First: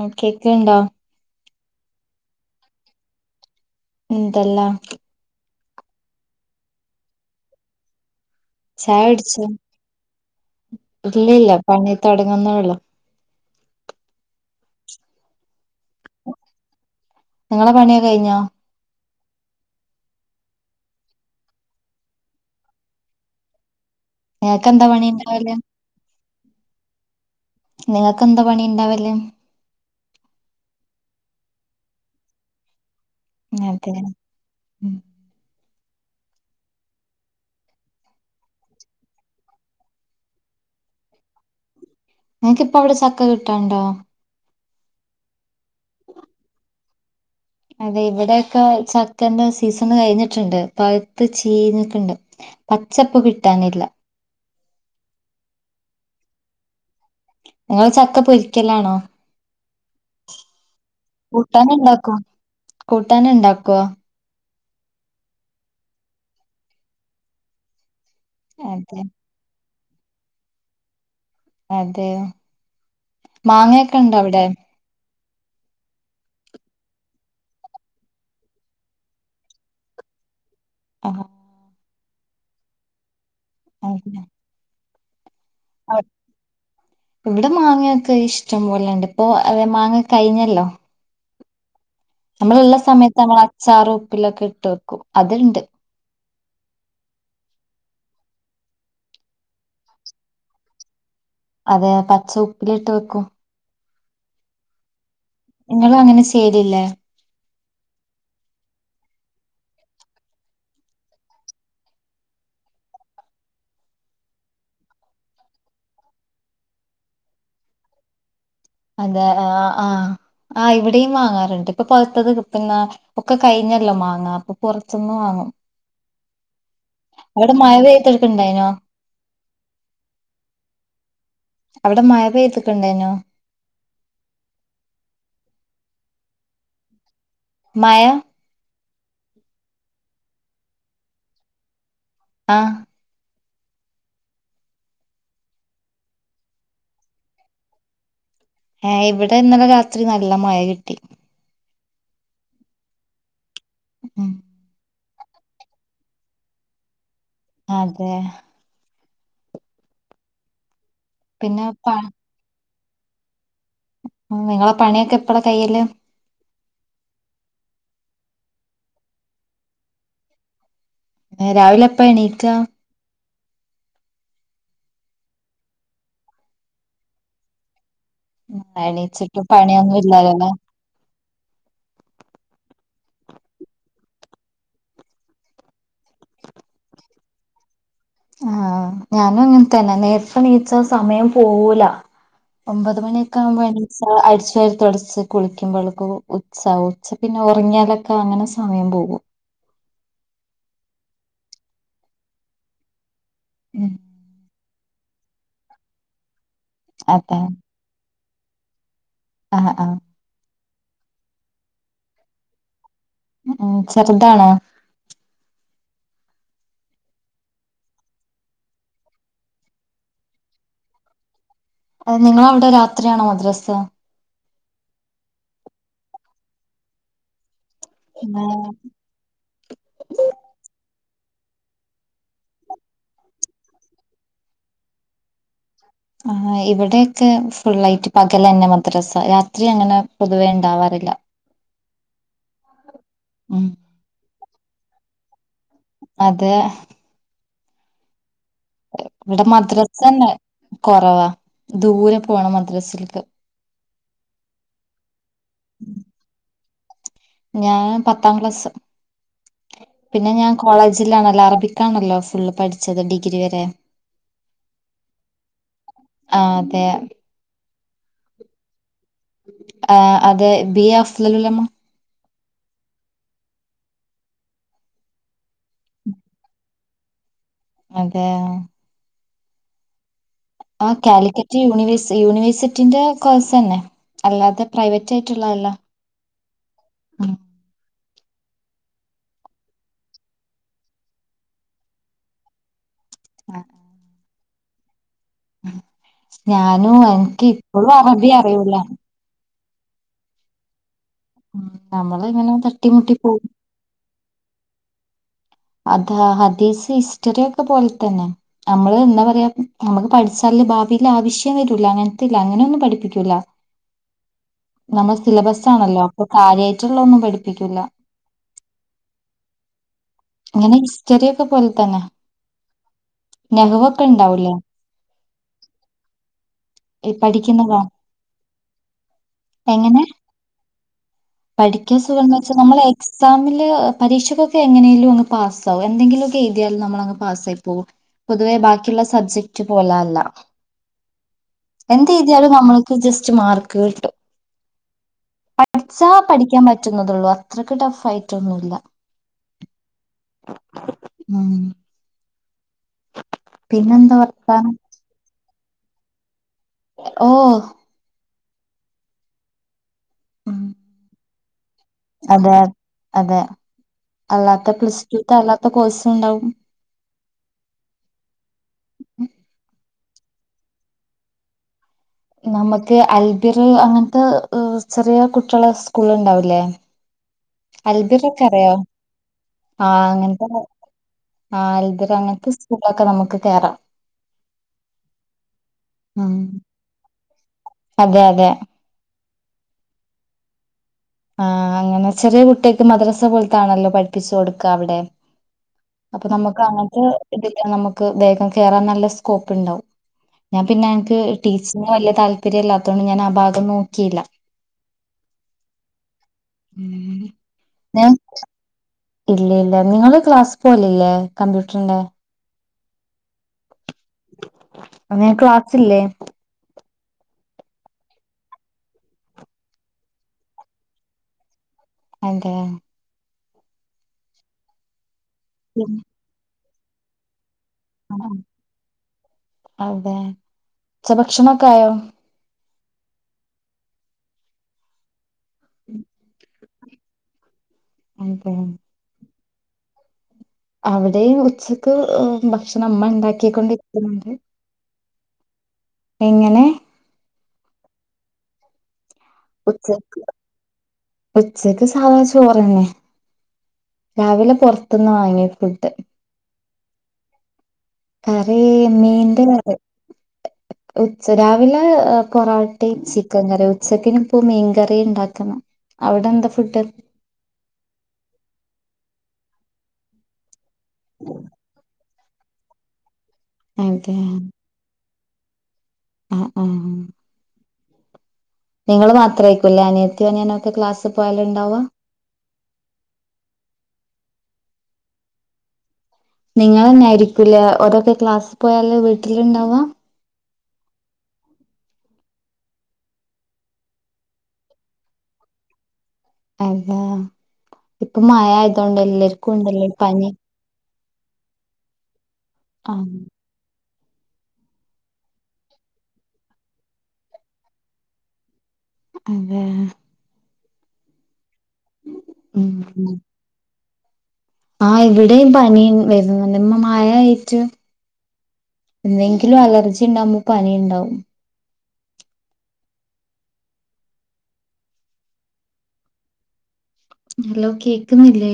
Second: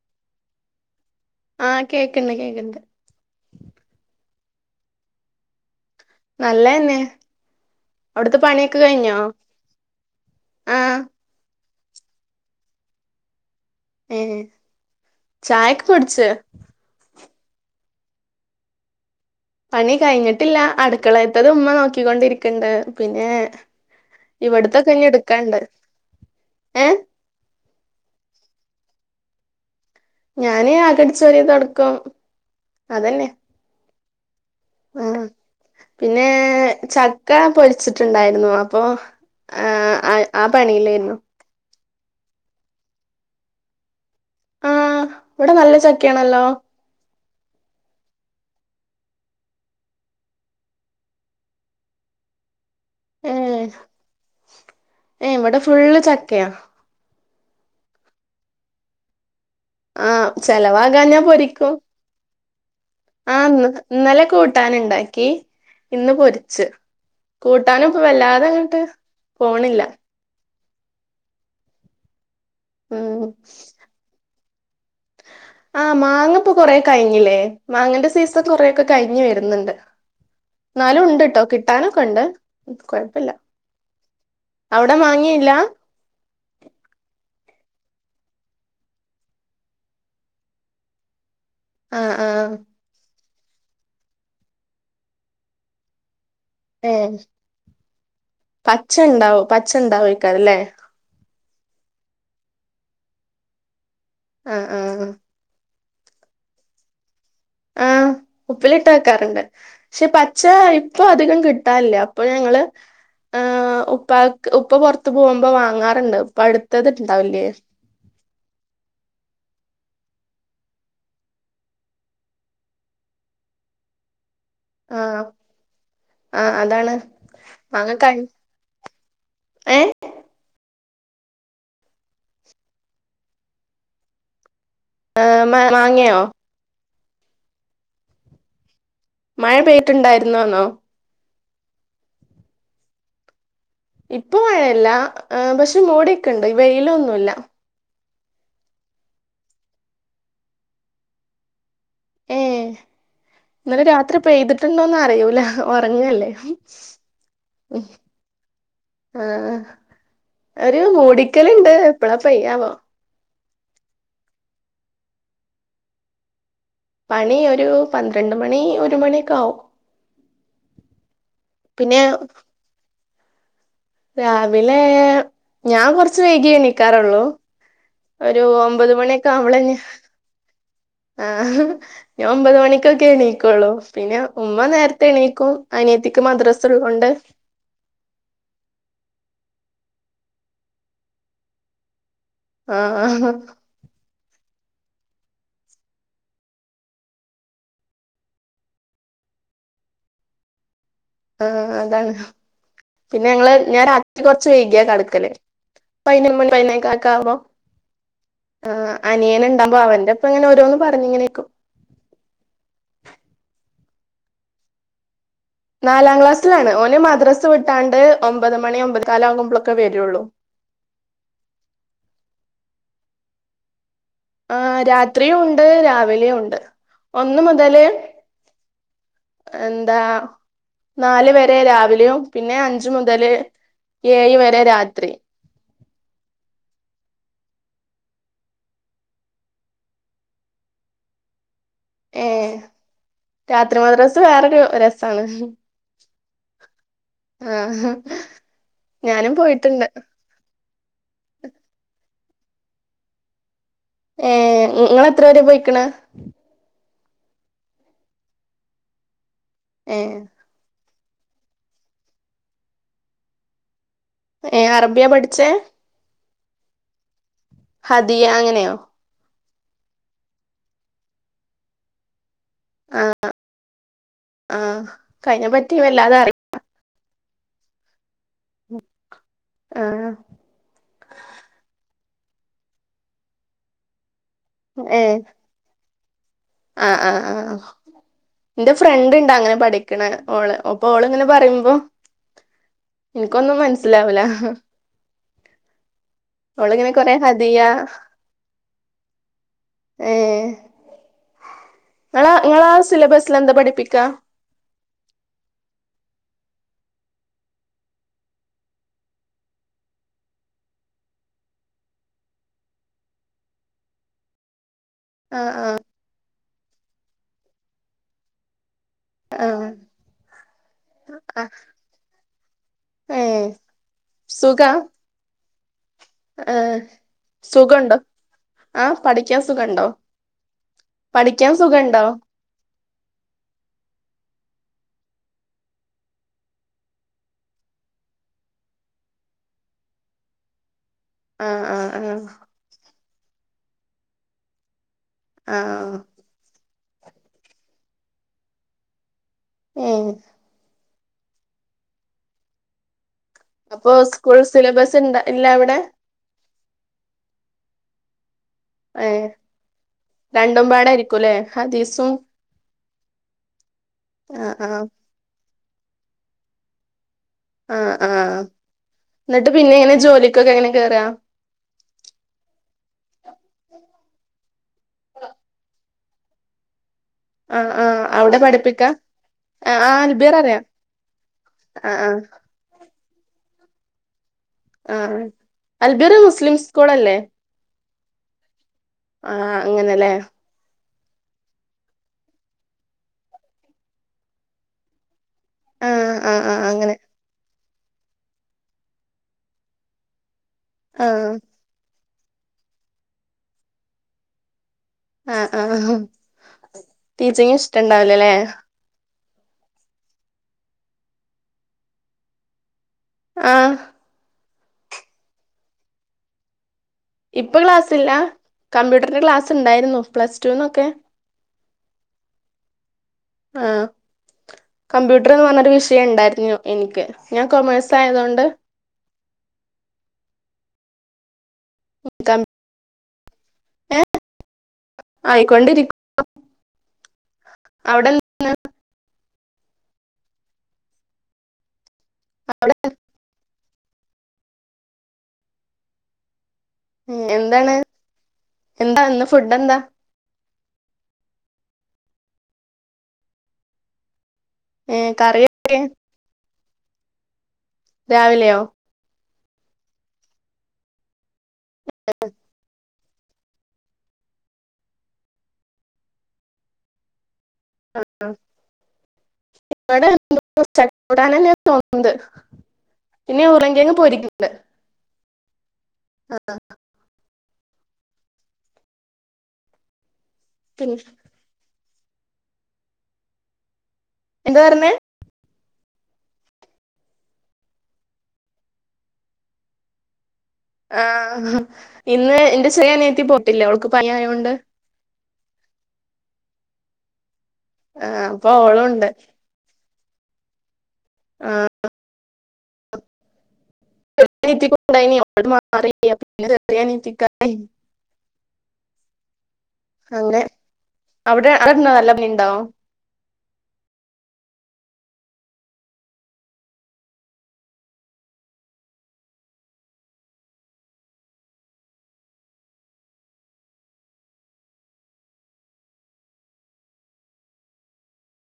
ആ കേക്ക്‌ണ്ടോ ആ കേക്ണ്ട് കേക്ണ്ട് ന്തല്ലെ നല്ലെന്നെ അവിടുത്തെ പണിയൊക്കെ ചായ കഴിഞ്ഞോ കുടിച്ചോ ആഹ് ഇല്ലില്ല പണി തുടങ്ങുന്നുള്ളൂ ഏ ചായൊക്കെ കുടിച്ചു നിങ്ങളെ പണിയൊക്കെ കഴിഞ്ഞോ പണി കഴിഞ്ഞിട്ടില്ല അടുക്കളേത്തത് ഉമ്മ നോക്കിക്കൊണ്ടിരിക്കിണ്ട് പിന്നെ നേക്കെന്താ ഇവിടത്തൊക്കെ ഇനി പണി എടുക്കാണ്ട് [unintelligible] ഏഹ് നേക്ക് എന്താ പണി ണ്ടാവല് ഞാന് അകടിച്ച് വാരും തൊടയ്ക്കും അതന്നെ നേരത്തിന് ഉം ആഹ് പിന്നെ ചക്ക പൊരിച്ചിട്ട്ണ്ടായിരുന്നു അപ്പൊ ആ ആ പണിയിലേര്ന്നു നിങ്ങക്കിപ്പോ അവിടെ ചക്ക കിട്ടാണ്ടോ ആഹ് ഇവിടെ നല്ല ചക്കയാണല്ലോ അതെ ഇവിടെയൊക്കെ ചക്കന്റെ സീസണ് കഴിഞ്ഞിട്ട്ണ്ട് പഴ്ത്ത് ചീഞ് ക്ക്ണ്ട് ഏ ഏ ഇവിടെ ഫുള്ള് ച ക്കെയ നിങ്ങള് ചക്ക പൊരിക്കലാണോ ആഹ് കൂട്ടാന് ചെലവാകാഞ്ഞാപൊരിക്കും ഇണ്ടാക്കോ കൂട്ടാന് ആ ഇണ്ടാക്കോ ന്നത് ഇന്നലെ കൂട് ട്ടാന്ണ്ടാക്കി ഇന്ന് പൊരിച്ച് കൂട്ടാനും വല്ലാതെ അങ്ങട്ട് അതെ പോണില്ല അതെ ഉം മാങ്ങയൊക്കെ ഇണ്ടോ അവിടെ ആഹ് മാങ്ങപ്പൊ കൊറേ കഴിഞ്ഞില്ലേ മാങ്ങന്റെ സീസൺ കൊറെയൊക്കെ കഴിഞ്ഞു വര്ന്ന്ണ്ട് ന്നാലും ആ ഉണ്ട് ട്ടോ കിട്ടാനും ക്കെണ്ട് കൊഴപ്പല്ല [unintelligible] അവിടെ മാങ്ങയില്ല അവ് ഇവിടെ മാങ്ങയൊക്കെ ഇഷ്ടം പോലെണ്ട് ഇപ്പൊ അതെ മാങ്ങ കഴിഞ്ഞല്ലോ ആഹ് ആഹ് നമ്മള്‌ള്ളസമയത് നമ്മള അച്ചാറു ഉപ്പിലൊക്കെ ഇട്ട് വെക്കും അത്ണ്ട് ഏ പച്ച ഇണ്ടാവും പച്ച ഇണ്ടാ വൊയ്ക്കാരല്ലേ അതെ പച്ച ഉപ്പിലിട്ട് വെക്കും ആഹ് ആ ഹ ഇങ്ങളും അങ്ങനെ ചെയ്യലില്ലേ ആഹ് ഉപ്പിലിട്ട് വക്കാറുണ്ട് ക്ഷെ പച്ച ഇപ്പൊ അധികം കിട്ടാൻല്ല അപ്പൊ ഞങ്ങള് ഏ ഉപ്പാക്ക് ഉപ്പ പൊറത്ത് പോവുമ്പോ വാങ്ങാറ്ണ്ട് പഴുത്തത് ഇണ്ടാവുല്ലേ അതെ ആഹ് ആ അ ഇവിടെയും വാങ്ങാറ്ണ്ട് പ്പൊ പഉത്തത് [unintelligible] പ്പൊക്കെ കഴിഞ്ഞല്ലോ മാങ്ങാപൊ പൊറത്ത്ന്ന് ആഹ് വാങ്ങും ആഹ് അതാണ് അവിടെ മാങ്ങ കഴി മഴപെയ്തെടുക്കണ്ടായിനോ ഏ അവിടെ മഴ പെയ്ത്ക്ക്ണ്ടായിനോ ആ മാ വാങ്യോ മയ മഴ പെയ്ട്ടുണ്ടായിരുന്നോന്നോ ആഹ് ഇപ്പൊ മഴല്ല പക്ഷെ മൂടിയൊക്കെ ഇണ്ട്ഈ വെയിലൊന്നുല്ല ഹേ ഇവിടെ ഇന്നലെ രാത്രി നല്ല മഴ കിട്ടി ഏ ഇന്നല രാത്രി ഉം പെയ്തിട്ടുണ്ടോന്ന് അറിയൂ ല ഒറങ്ങല്ലേ അതെ ആഹ് അ അ പിന്നെ മോടിക്കലുണ്ട് പ എപ്പളാ പെയ്യവോ നിങ്ങളെ പണിയൊക്കെ എപ്പഴാ കയ്യല് പണി ഒരു പന്ത്രണ്ട് മണി ഒരു മണിയക്ക ആവും രാവിലെ പിന്നെ എപ്പ എണീക്കാ രാവിലെ ഞാൻ കൊറച്ച് വൈകി എണിക്കാറുള്ളൂ ഒരു ഉം ഒമ്പത് മണിയൊക്കെ എണീച്ചിട്ട് ആപളെ പണിയൊന്നും ഇല്ലാലല്ലേ ആ ഒമ്പത് മണിക്ക എണീക്കുള്ളോ പിന്നെ ഉമ്മ നേരത്തെ എണീക്കും അനിയത്തിക്ക് മദ്രാസ ഉള്ളൊണ്ട് ആ ഞാനും ഇങ്ങനെ തന്നെ നേരത്തെ നീച്ച സമയം പോവൂല ഒമ്പത് ആഹ് മണിയൊക്കെ ആവുമ്പ അനീസ അശി തുടച്ച് കുളിക്കുമ്പോൾക് ഉച്ച ഉച്ച പിന്നെ ഉറങ്ങിയാലൊക്കെ അങ്ങനെ സമയം പോകും ആ അതാണ് പിന്നെ ഞങ്ങള് ഞൻ ഉം രാത്രി കുറച്ച് വൈഗിയ കടക്ക തല് പൈന്നൂനുമാ പ്പന കാക്ക അവോ അതെ ആ അനിയന ആഹ് ഉണ്ടാമ്പോ ആഹ് അവന്റെ അപ്പങ്ങനെ ഓരോ ന്നും പറഞ്ഞ ഇങ്ങനെയക്കും ഉ ചെറുതാണോ നാലാം ക്ലാസ്സിലാണ് ഓന് മദ്രാസ് വിട്ടാണ്ട് ഒമ്പത് മണി ഒമ്പത് കാല ആകുമ്പോളൊക്കെ വരുള്ളൂ അ നിങ്ങള അവിടെ രാത്രിയാണോ മദ്രാസ് ആ രാത്രിയും ഉണ്ട് രാവിലെയും ഉണ്ട് ഒന്ന് മൂ തല് ആഹ് എന്താ നാലു വരെ രാവിലെയും പിന്നെ അഞ്ച മുതല് ഏഴ് വരെ രാത്രി ആ ഇവിടെയൊക്കെ ഫുൾയിട്ട് പകല തന്നെ മദ്രാസ രാത്രി അങ്ങനെ പൊതുവേ ഉണ്ടാവാറില്ല ഏ രാത്രി മദ്രാസ് വേറൊരു രസാണ് അതെ ആ ഇവിടെ മദ്രസ തന്നെ കൊറവാ ദൂരെ പോണം മദ്രസിൽക്ക് ഏ ഇ ഇങ്ങൾ എത്ര പരെ പോയിക്കണ് ഞാൻ പത്താം ക്ലാസ് ഏഹ് പിന്നെ ഞാൻ കോളേജ് തില്ലാനല്ലൊ അറബിക്കാണല്ലോ ഫുള്ള് പഠിച്ചത് ഡിഗ്രി വരെ ഏ അറബിയ പഠിച്ചേ ആ അതെ ഹതിയ അങ്ങനെയോ ആ അതെ ബി എ അഫ്ളലുൽ ഉലമ ആ ആ ക്കയ്നെപ്പറ്റി വല്ലാതെ അറി അതെ ആ ആ കാലിക്കറ്റ് യൂണിവേ യൂണിവേഴ്സിറ്റിന്റെ കോഴ്സന്നെ അല്ലാതെ പ്രൈവറ്റ് ഏഹ് ആയിട്ടുള്ളതല്ല ആഹ് ആഹ് ഉം ആ എന്റെ ഫ്രണ്ട് ഉണ്ട് അങ്ങനെ പഠിക്കണ ഓള് അപ്പൊ ഓള് ഇങ്ങനെ പറയുമ്പോ എനിക്കൊന്നും മനസ്സിലാവുല ഉം ഓളിങ്ങനെ ഞാനും കൊറെ എനിക്ക് ഹദിയ ഇപ്പോഴും അറബി അറിയൂല ഏ ഉം നമ്മള് നിങ്ങള ഇങ്ങനെ നിങ്ങളാ തട്ടിമുട്ടി സിലബസിൽ പോകും എന്താ പഠിപ്പിക്കാ അതാ ഹദീസ് ഹിസ്റ്ററി ഒക്കെ പോലെ തന്നെ നമ്മള് എന്താ പറയാ നമുക്ക് പഠിച്ചാല്ല് ഭാവിൽ ആവശ്യം വരൂല അങ്ങനത്തെല്ല അങ്ങനെ ഒന്നും പഠിപ്പിക്കൂല നമ്മൾ ആഹ് സിലബസ്‌ ആണല്ലോ അപ്പൊ കാര്യാ മറ്റുള്ളൊന്നും പഠിപ്പിക്കില്ല ആ അങ്ങനെ ഹിസ്റ്ററി ഒക്കെ പോലെ തന്നെ ഏഹ് നെഹുവൊക്കെ ഇണ്ടാവൂലേ ഏ പഠിക്കുന്നതോ സുഖണ്ടോ ആ പഠിക്കാൻ സുഖണ്ടോ പഠിക്കാൻ പഠിക്കാ സുഖണ്ടോ സുഖ എന്ന് വെച്ച നമ്മള് എക്സാമില് പരീക്ഷഒകെ ക്കെ എങ്ങനെലും അങ്ങ് പാസ് ആകും എന്തെങ്കിലും ഒക്കെ എഴുതിയാലും നമ്മള പാസ്സായി പോകും പൊതുവെ ബാക്കിയുള്ള സബ്ജക്റ്റ് പോലെ അല്ല ആഹ് ആഹ് എന്ത് ആഹ് എഴുതിയാലും നമ്മൾക്ക് ജസ് റച്ച് മാർക്ക് കിട്ടും ആഹ് ച്ചാ പഠിക്കാൻ പറ്റും പറ്റുന്നത്തെതള്ളൂ അത്രക്ക് ടഫ് ആയിട്ടൊന്നുമില്ല ഏഹ് മ് അപ്പോ സ്കൂൾ വർത്താനം സിലബസ് ഉണ്ട് എല്ല ടെ ഓ ഏഹ് ഉം രണ്ടും പാടായിരിക്കൂല്ലേ അതെ അതെ ആഹ് അല്ലാത്തെ ആഹ് പ്ലസ്റ്റൂടു [unintelligible] കോഴ്സു ഉണ്ടാവും ആഹാ ആഹാ എന്നിട്ട് പിന്നെ എങ്ങനെ ജോലി ക്കൊക്കെ എങ്ങനെ കേറാ നമുക്ക് അൽബിർ അങ്ങനത്തെ ചെറിയ കുട്ടികള സ്കൂള ഉണ്ടാവൂലേ ആ ആ അവിടെ പഠിപ്പിക്ക ആ ആ അൽബീർ അറിയാ ആ ആ ക്കെ നമുക്ക് കേറാം ആ അൽബിറ ഉം മുസ്ലിം സ്കൂൾ അല്ലേ അതെ അതെ ആഹ് അങ്ങനെല്ലേ ആഹ അങ്ങനെ ചെറിയ കുട്ടികക്ക് മദ്രസ പോലത്താണല്ലോ പഠിപ്പിച്ചു കൊടുക്ക അവിടെ ആഹ് അപ്പൊ ആഹ് നമുക്ക് ആഹ് അങ്ങനെ അങ്ങട്ട്----. നമുക്ക് ദേഹം കേയറാൻ നല്ല സ്കോപ്പ് ഉണ്ടാവും ഞാൻ പിന്നെ എനിക്ക് ആഹ് ടീച്ചങ് വാലിയ താല്പര്യല്ലാത്തൊണ്ട് ഞാൻ ആ ഭാഗം നോക്കിയില്ല ആ ആ ആ ഉം ടീച്ചിങ് ഞാൻ ഇഷ്ടുണ്ടാവുലല്ലേ ഇല്ല ഇല്ല നിങ്ങള് ക്ലാസ് പോലല്ലേ കമ്പ്യൂട്ടറിന്റെ ആ അങ്ങനെ ക്ലാസ്സ്യല്ലേ ഇപ്പൊ ക്ലാസ്ല്ല കമ്പ്യൂട്ടറിന്റെ ക്ലാസ് ഉണ്ടായിരുന്നു പ്ലസ് ടുന്നൊക്കെ അതെ ആ കമ്പ്യൂട്ട...... ന്ന് പറഞ്ഞൊരു പിന്നെ വിഷയം ഉണ്ടായിരുന്നു നിക്ക് ഞാൻ ക്ക ആ മയസായതുകൊണ്ട് ച്ച ഭക്ഷണം [unintelligible] ഏ ആയിക്കൊണ്ടിരിക് അതെ അവിടെ ഉച്ചക്ക് അവിടെ ഭക്ഷണം അമ്മ ണ്ടാക്കിക്കൊണ്ടിരിക്കുന്നുണ്ട് എങ്ങനെ ഉ എന്താണ് എന്താ ഫുഡ് എന്താ ഉച്ച ഉച്ചക്ക് സാധാ ചോറ്ന്നെ രാവിലെ പൊറത്തുന്ന് വാങ്ങി കറിയൊക്കെ ഫുഡ് കറി രാവിലെയോ മീൻ അ അതെ ഉച്ച രാ വിലെ കൊറ യ് ചിക്കൻ കറി ഉച്ചക്കിനുംപ്പ മീൻകറി ഉണ്ടാക്കുന്നു അവിടെ എന്താ ഫുഡ് ആ ഇവിടെ ചക്ക കൂട്ടാനാണ്ന്ന തോന്നുന്നത് ഇനി ഉറളങ്കിഴങ്ങ് പൊരിക്ക്ണ്ട് ആ ആ നിങ്ങള് മാത്രെയ്ക്കുല്ലയിന് [unintelligible] പിന്നെ ക്ലാസ്സി പോയാലുണ്ടാവുക എന്ത് പറഞ്ഞെ നിങ്ങന്നൊയിരിക്കൂലേ ഓരോക്കെ ക്ലാസ് പോയാല് വീട്ടിലിണ്ടവാ ആ ഇന്ന് എന്റെ ചെറിയ അനിയത്തി പോട്ടില്ല ഓൾക്ക് പനിയായോണ്ട് അല്ലാഹ് ആ, ഇപ്പ മഴ അപ്പൊ ആയതോണ്ട് ഓളുണ്ട് എല്ലർക്കും ണ്ട് ല്ലെ പനി ആ ആ [unintelligible] [inaudible] അങ്ങനെ ഏ അവിടെ അവിടെന്ന് നല്ല മീൻ ണ്ടോ ആ ഇവിടെയും പനി വരുന്നുണ്ട് മഴ യായിട്ട് എന്തെങ്കിലും അലർജി ണ്ടാകുമ്പോ പനി ണ്ടാവും ഹലോ കേക്കുന്നില്ലേ